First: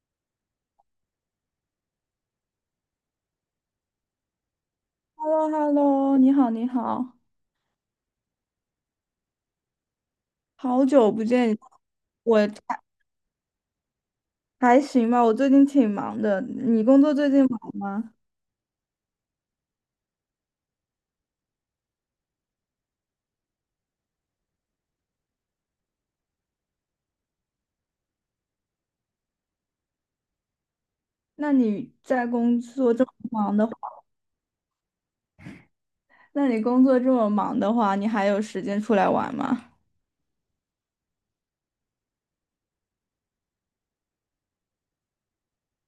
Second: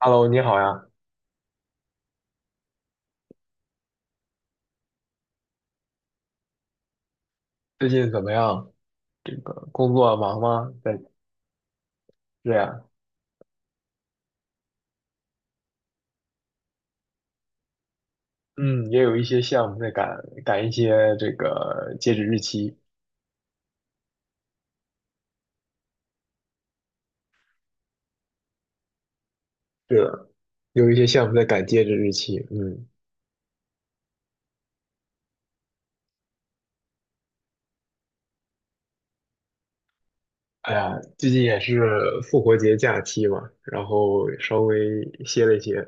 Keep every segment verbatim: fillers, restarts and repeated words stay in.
Hello，你好呀，h e l l o h e l l o 你好，你好，最近怎么样？这个工作忙吗？好在久不见，我还这样，还行吧，我最近挺忙的。你工作最近忙吗？嗯，也有一些项目在赶赶一些这个截止日期。是的，有一些项目在那赶截你止日在期。工嗯，作这么忙的话，那你工作这么忙的话，你还有时间出来玩吗？哎呀，最近也是复活节假期嘛，然后稍微歇了一歇，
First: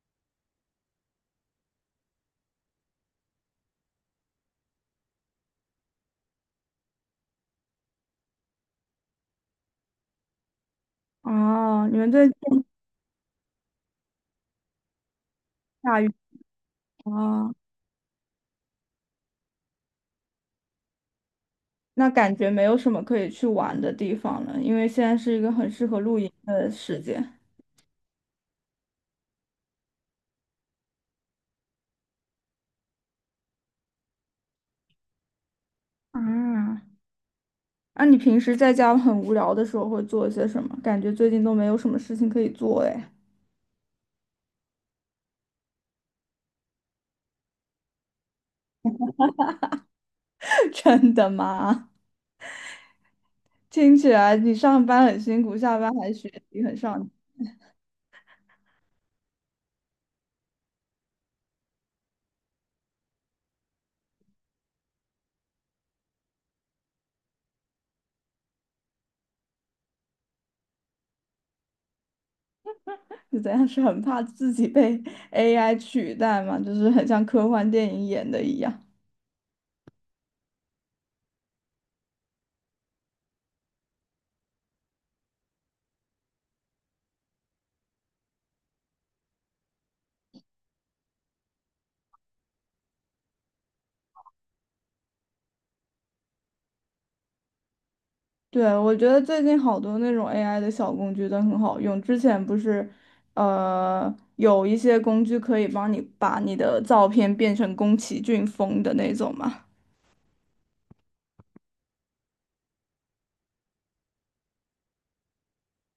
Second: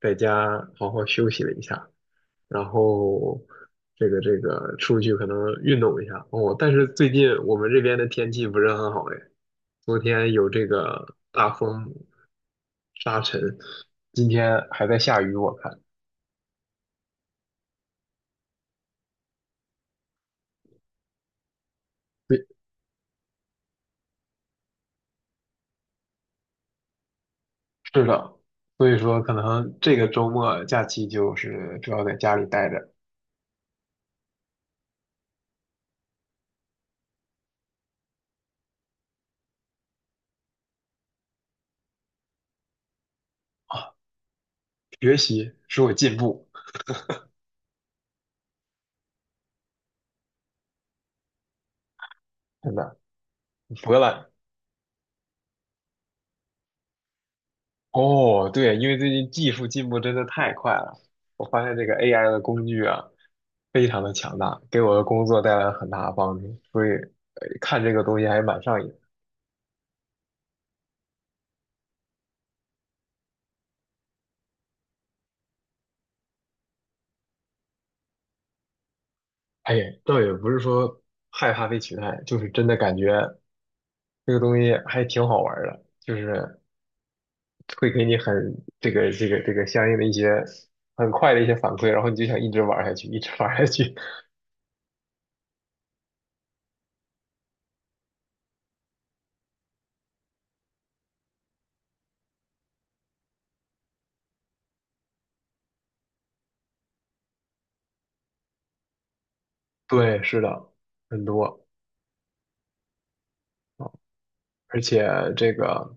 在家好好休息了一下，然后这个这个出去可能运动一下哦。但是最近我们这边的天气不是很好哎，昨天有这个大哦，风你们最近沙尘，今天还在下雨，我看。下雨啊，那感对，觉没有什么可以去玩的地方了，因为现在是一个很适合露营的时间。是的，所以说可能这个周末假期就是主要在家里待着，啊，那你平时在家很无聊的时候会做些什么？感觉最近都没有什么事情可以做哎。学习使我进步，真的吗？真的。听博起览来你上班很辛苦，下班还学习很上进，哦，对，因为最近技术进步真的太快了，我发现这个 A I 的工具啊，非常的强大，给我的工作带来了很大的帮助，所以呃看这个东西还蛮上瘾。是怎样？是很怕自己被 A I 取代吗？就是很像科幻电影演的一样。哎，倒也不是说害怕被取代，就是真的感觉这个东西还挺好玩儿的，就是会给你很这个这个这个相应的一些很快的一些反馈，然后你就想一直玩儿下去，一直玩儿下去。对，我觉得最近好多那种 A I 的小工具都很好用。之前不是，呃，有一些工具可以帮你把你的照片变成宫崎骏风的那种嘛，对，是的，很多，而且这个。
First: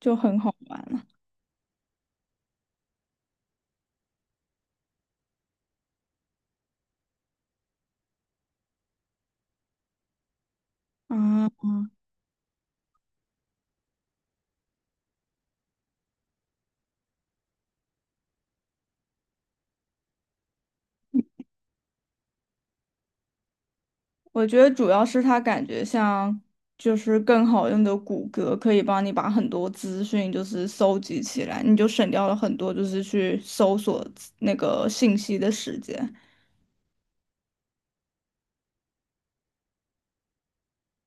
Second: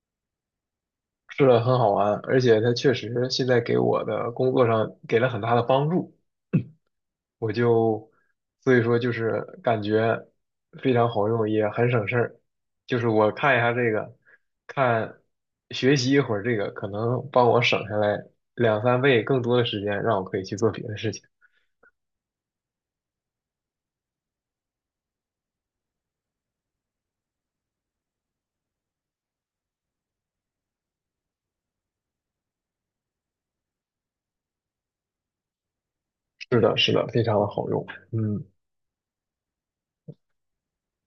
就很好玩了。是的，很好玩，而且它确实现在给我的工作上给了很大的帮助，我就所以说就是感觉非常好用，也啊，很省事儿。就是我看一下这个，看学习一会儿这个，可能帮我省下来两三倍更多的时间，让我可以去做别的事情。我觉得主要是它感觉像就是更好用的谷歌，可以帮你把很多资讯就是搜集起来，你就省掉了很多就是去搜索资那个信息的时间。是的，是的，非常的好用。嗯，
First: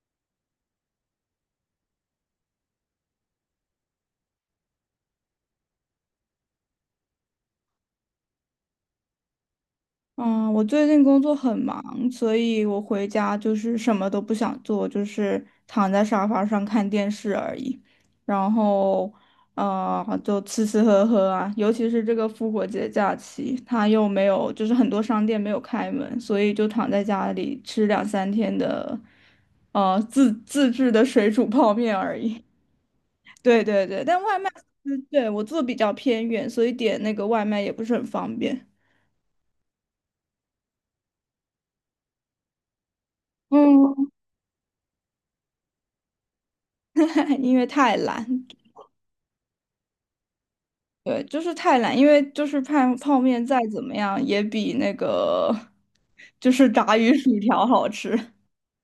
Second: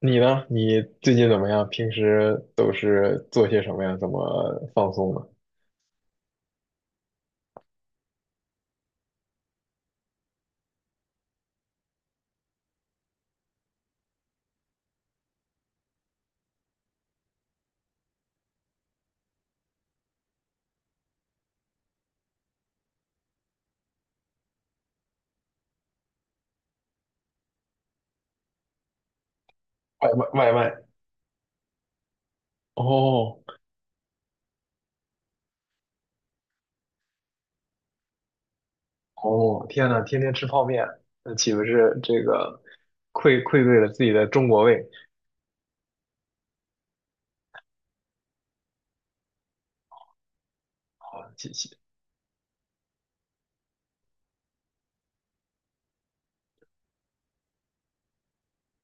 你呢？你最近怎么样？平时都是做些什么呀？怎么放松的？嗯，我最近工作很忙，所以我回家就是什么都不想做，就是躺在沙发上看电视而已。然后，呃，就吃吃喝喝啊，尤其是这个复活节假期，它又没有，就是很多商店没有开门，所以就躺在家里吃两三天的，呃，外自卖，外自卖。制的水煮泡面而已。哦，对对对，但外卖，嗯对，我住得比较偏远，所以点那个外卖也不是很方便。哦，天呐，天天吃泡面，那岂不是这个愧愧对了自嗯，己的中国胃？因为太懒，对，好，就谢是谢。太懒，因为就是泡泡面再怎么样也比那个就是炸鱼薯条好吃。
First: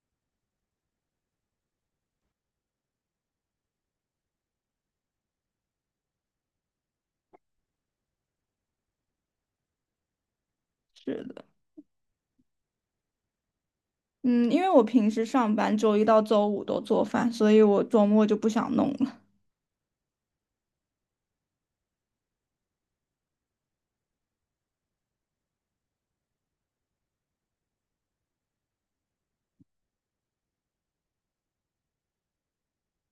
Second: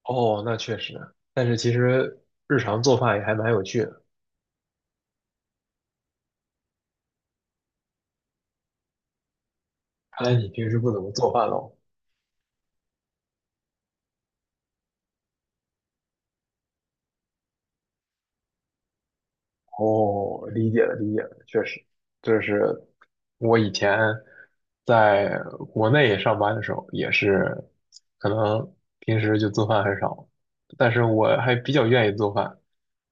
哦，那确实，但是其实日常做饭也还蛮有趣的。看来你平时不怎么是做的，饭喽？嗯，因为我平时上班周一到周五都做饭，所以我周末就不想弄了。哦，理解了，理解了，确实，就是我以前在国内上班的时候，也是可能平时就做饭很少，但是我还比较愿意做饭，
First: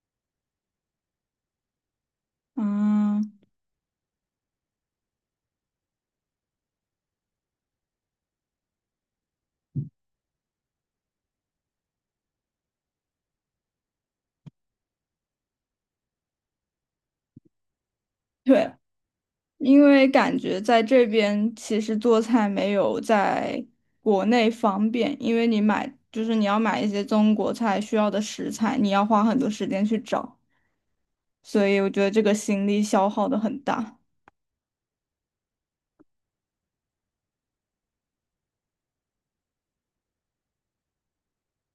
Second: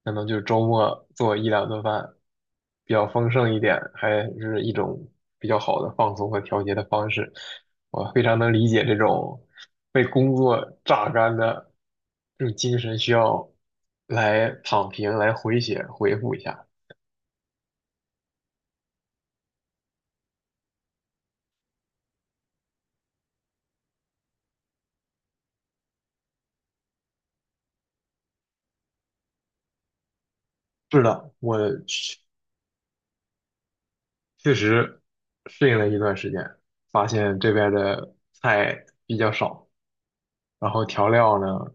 可能就周末做一两顿饭，比较丰嗯，盛一点，还是一种比较好的放松和调节的方式。我非常能理解这种被工作榨干的这种精神需要来躺平，来回血，回复一下。对，因为感觉在这边其实做菜没有在国内方便，因为你买就是你要买一些中国菜需要的食材，你要花很多时间去找。是的，我所以我觉得确这个心力消耗的很大，确实适应了一段时间，发现这边的菜比较少，然后调料呢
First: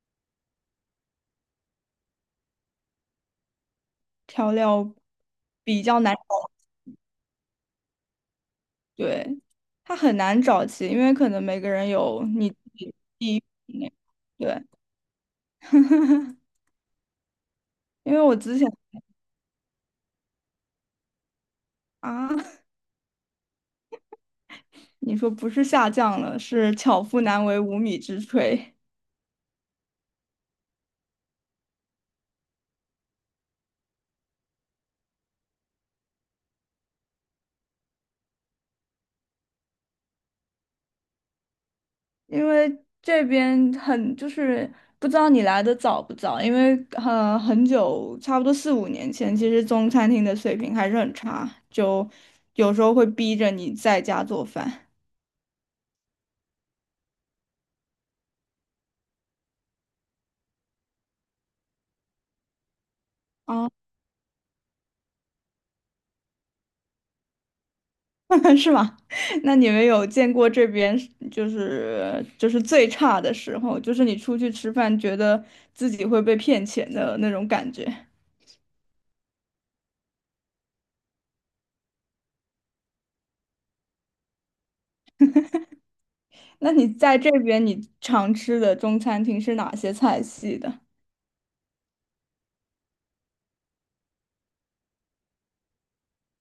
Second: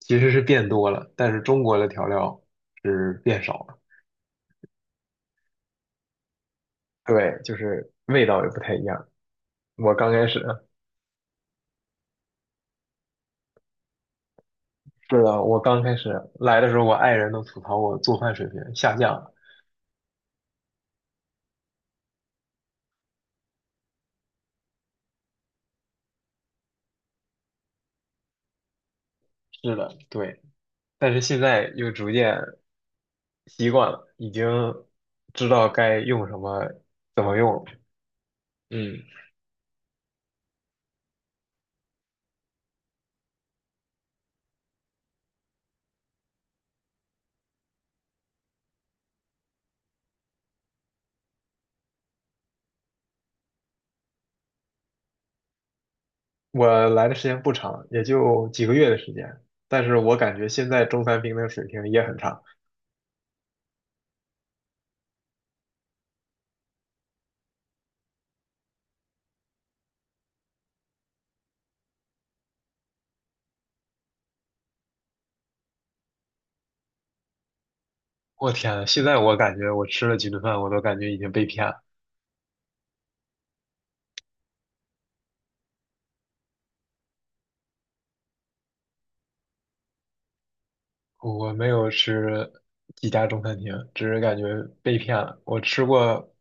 其实是变多了，但是中国的调料是变少了。调料比较难找，对，就是味道也不太一样。对，我它刚很开始 难找齐，因为可能每个人有你自己地域那个对，是的，我刚开始 来的时候，我爱人都吐槽我因做为饭我水之前平下降了。啊，你说不是下降了，是巧妇难为无米之炊，是的，对，但是现在又逐渐习惯了，已经知道该用什么，怎么用了。嗯。因为这边很就是不知道你来的早不早，因为呃很久，差不多四五年前，其实中餐厅的水平还是很差，就有时候会逼着你在家做饭我来的时间不长，也就几个月的时间，但是我感觉现在中餐厅的水平也很差。啊，是吗？那你们有见过这边是就是就是最差的时候，就是你出去吃饭，觉得自己会被骗钱的那种感觉？我天呐现在我感觉我吃了几顿饭，我都感觉已经被骗了。那你在这边你常吃的中餐厅是哪些菜系的？我没有吃几家中餐厅，只是感觉被骗了。我吃过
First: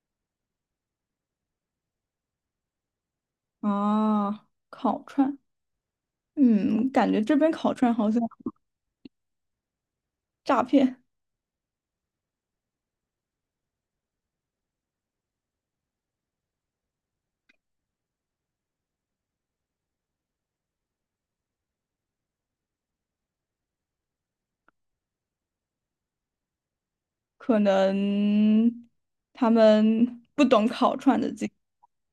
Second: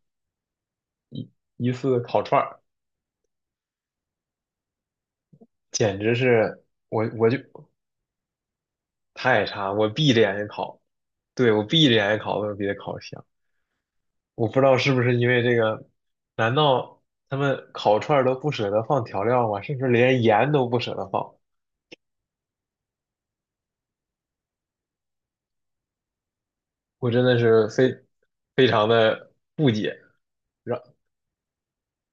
一次烤串儿，啊，烤串。简直是嗯，我感觉我这就边烤串好像太差，我闭着眼睛诈烤，骗，对，我闭着眼睛烤都比它烤香。我不知道是不是因为这个，难道他们烤串儿都不舍得放调料吗？甚至连盐都不舍得放。我真的可是能非非常的他不解。们不懂然烤串的这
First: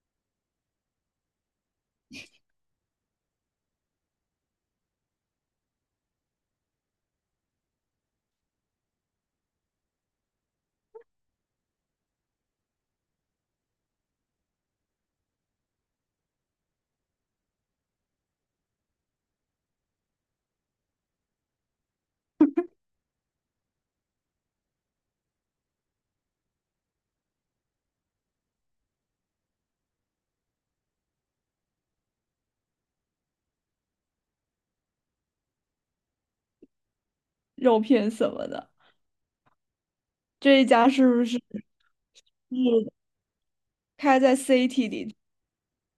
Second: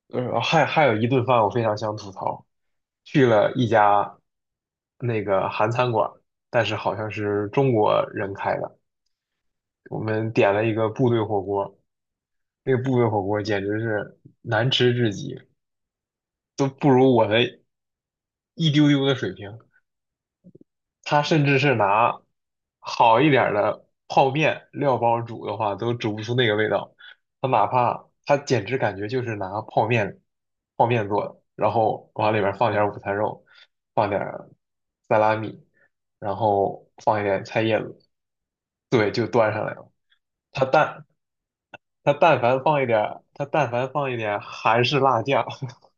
呃，还还有一顿饭我非常想吐槽，去了一家那个韩餐馆，但是好像是中国人开的，我们点了一个部队火锅，那个部队火锅简直是难吃至极，都不如我的一丢丢的水平。他甚至是拿好一点儿的泡面料包煮的话，都煮不出那个味道。他哪怕他简直感觉就是拿泡面泡面做的，然后往里面放点儿午餐肉，放点儿萨拉米，然后放一点菜叶肉子，片什么的。对，就端上来了。这他一家但是不是是他但凡放一点儿，他但凡放一开点在 儿韩 City 式里？辣酱，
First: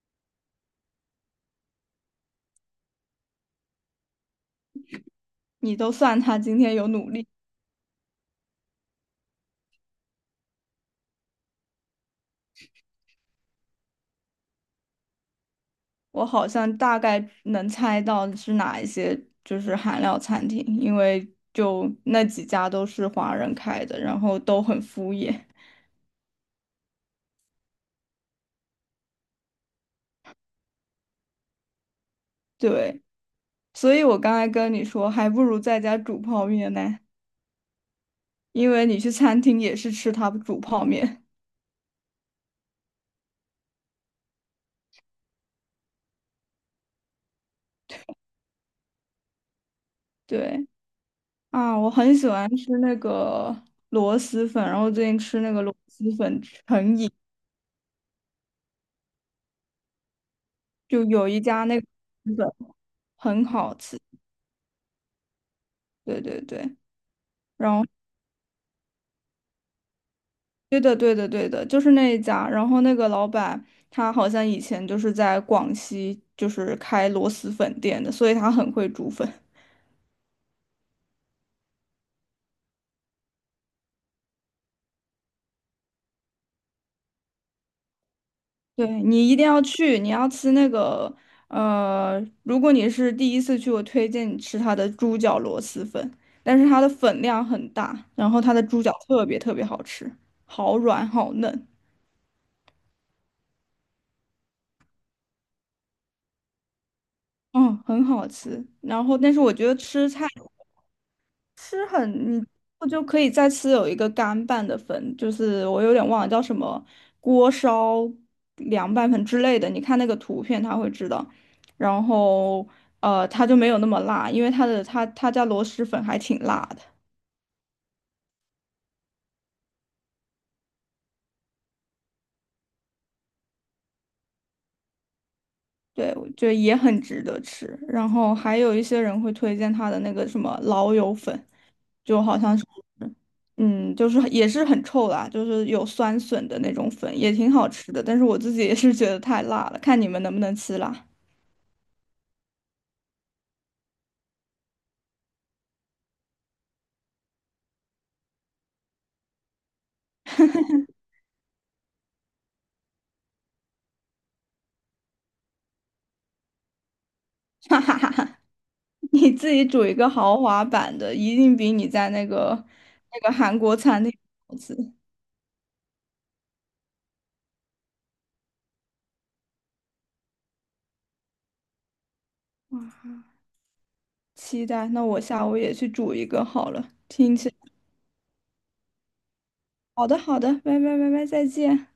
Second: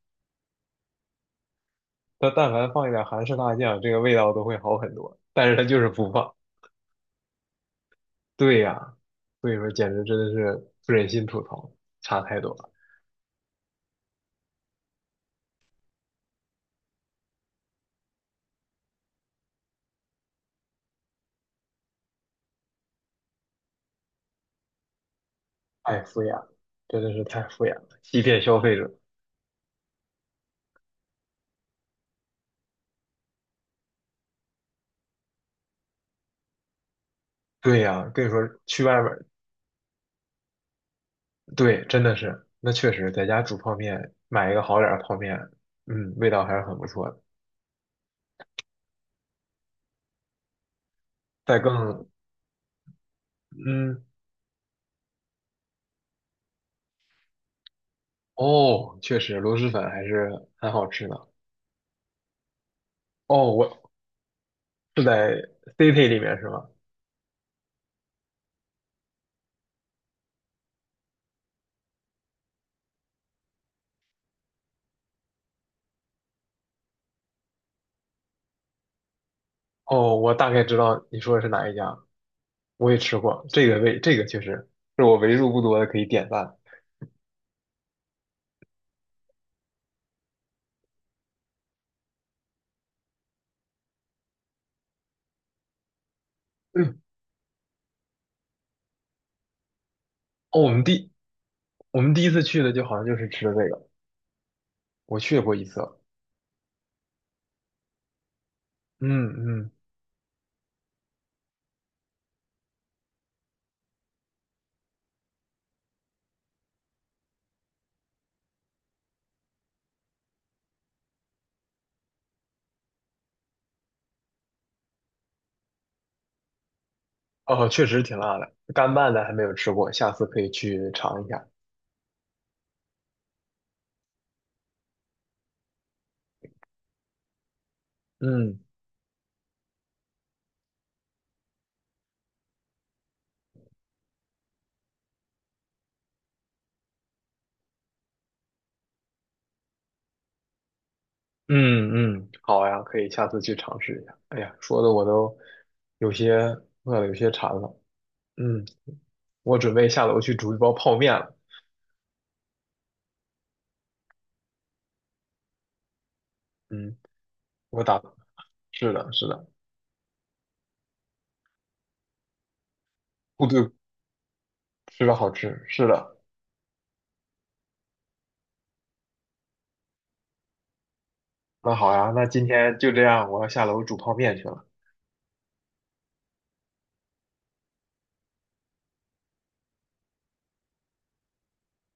他但凡放一点儿韩式辣酱，这个味道都会好很多。但是他你就是都不算放。他今天有努力，对呀，所以说简直真的是不忍心吐槽，差太多了，我好像大概能猜到是哪一些就是韩料餐厅，因为就那几家都是华人开的，然后都很敷衍。太敷衍了，真的是太敷衍了，欺骗消费者。对，所以我刚才跟你说，还不如在家煮泡面呢。对呀，跟你说因去为外你面去儿餐厅也是吃他煮泡面。对，真的是，那确实在家煮泡面，买一个好点儿的泡面，嗯，味道还是很不错的。对再啊，我更，很喜欢吃那个嗯，螺蛳粉，然后最近吃那个螺蛳粉成瘾，哦，确实螺蛳粉还是很好就吃的。有一家那个螺蛳粉很哦，好我吃。是在 City 里对面对是吗？对，然后对的对的对的，就是那一家。然后那个老板他好像以前就是在广西就是开螺蛳粉店的，所以他很会煮粉。哦，我大概知道你说的是哪一家，我也吃过，这个味，这个确实是我为数不多的可以点赞。对，你一定要去，你要吃那个，呃，如果你是第一次去，我推荐你吃它的猪脚螺蛳粉，但是它的嗯粉量很大，然后它的猪脚特别特别好吃，哦，我好们软第好嫩，我们第一次去的就好像就是吃的这个，我去过一次，嗯，很好吃。然后，嗯但是我觉嗯，得吃吃很，你我就可以再吃有一个干拌的粉，就是我有点忘了叫什么锅烧凉拌粉之类的。你看那个图片，他会知道。然后呃，他就没有那么辣，因为他的他他家螺蛳粉还挺辣的。哦，确实挺辣的，干拌的还没有吃过，下次可以去尝一下。对，我觉得也很值得吃。然后还嗯有一些人会推荐他的那个什么老友粉，就好像是，嗯，就是也是很臭啦，就是有酸笋的那种粉，也挺好吃的。但是我自己也是觉得太辣了，看你们能不能吃辣。嗯嗯，好呀，可以下次去尝试一下。哎呀，说的我都有些饿了，有些馋了。嗯，我准备下楼去煮一包泡面了。嗯，哈我哈打，哈哈，是的，是你的，自己煮一个豪华版的，一定比你在那个那个部韩队国餐厅好吃。吃的好吃，是的。那好呀，那今天就这样，我要下楼煮泡面去了。期待，那我下午也去煮一个好了。听起来，好的好的，拜拜拜拜，再见。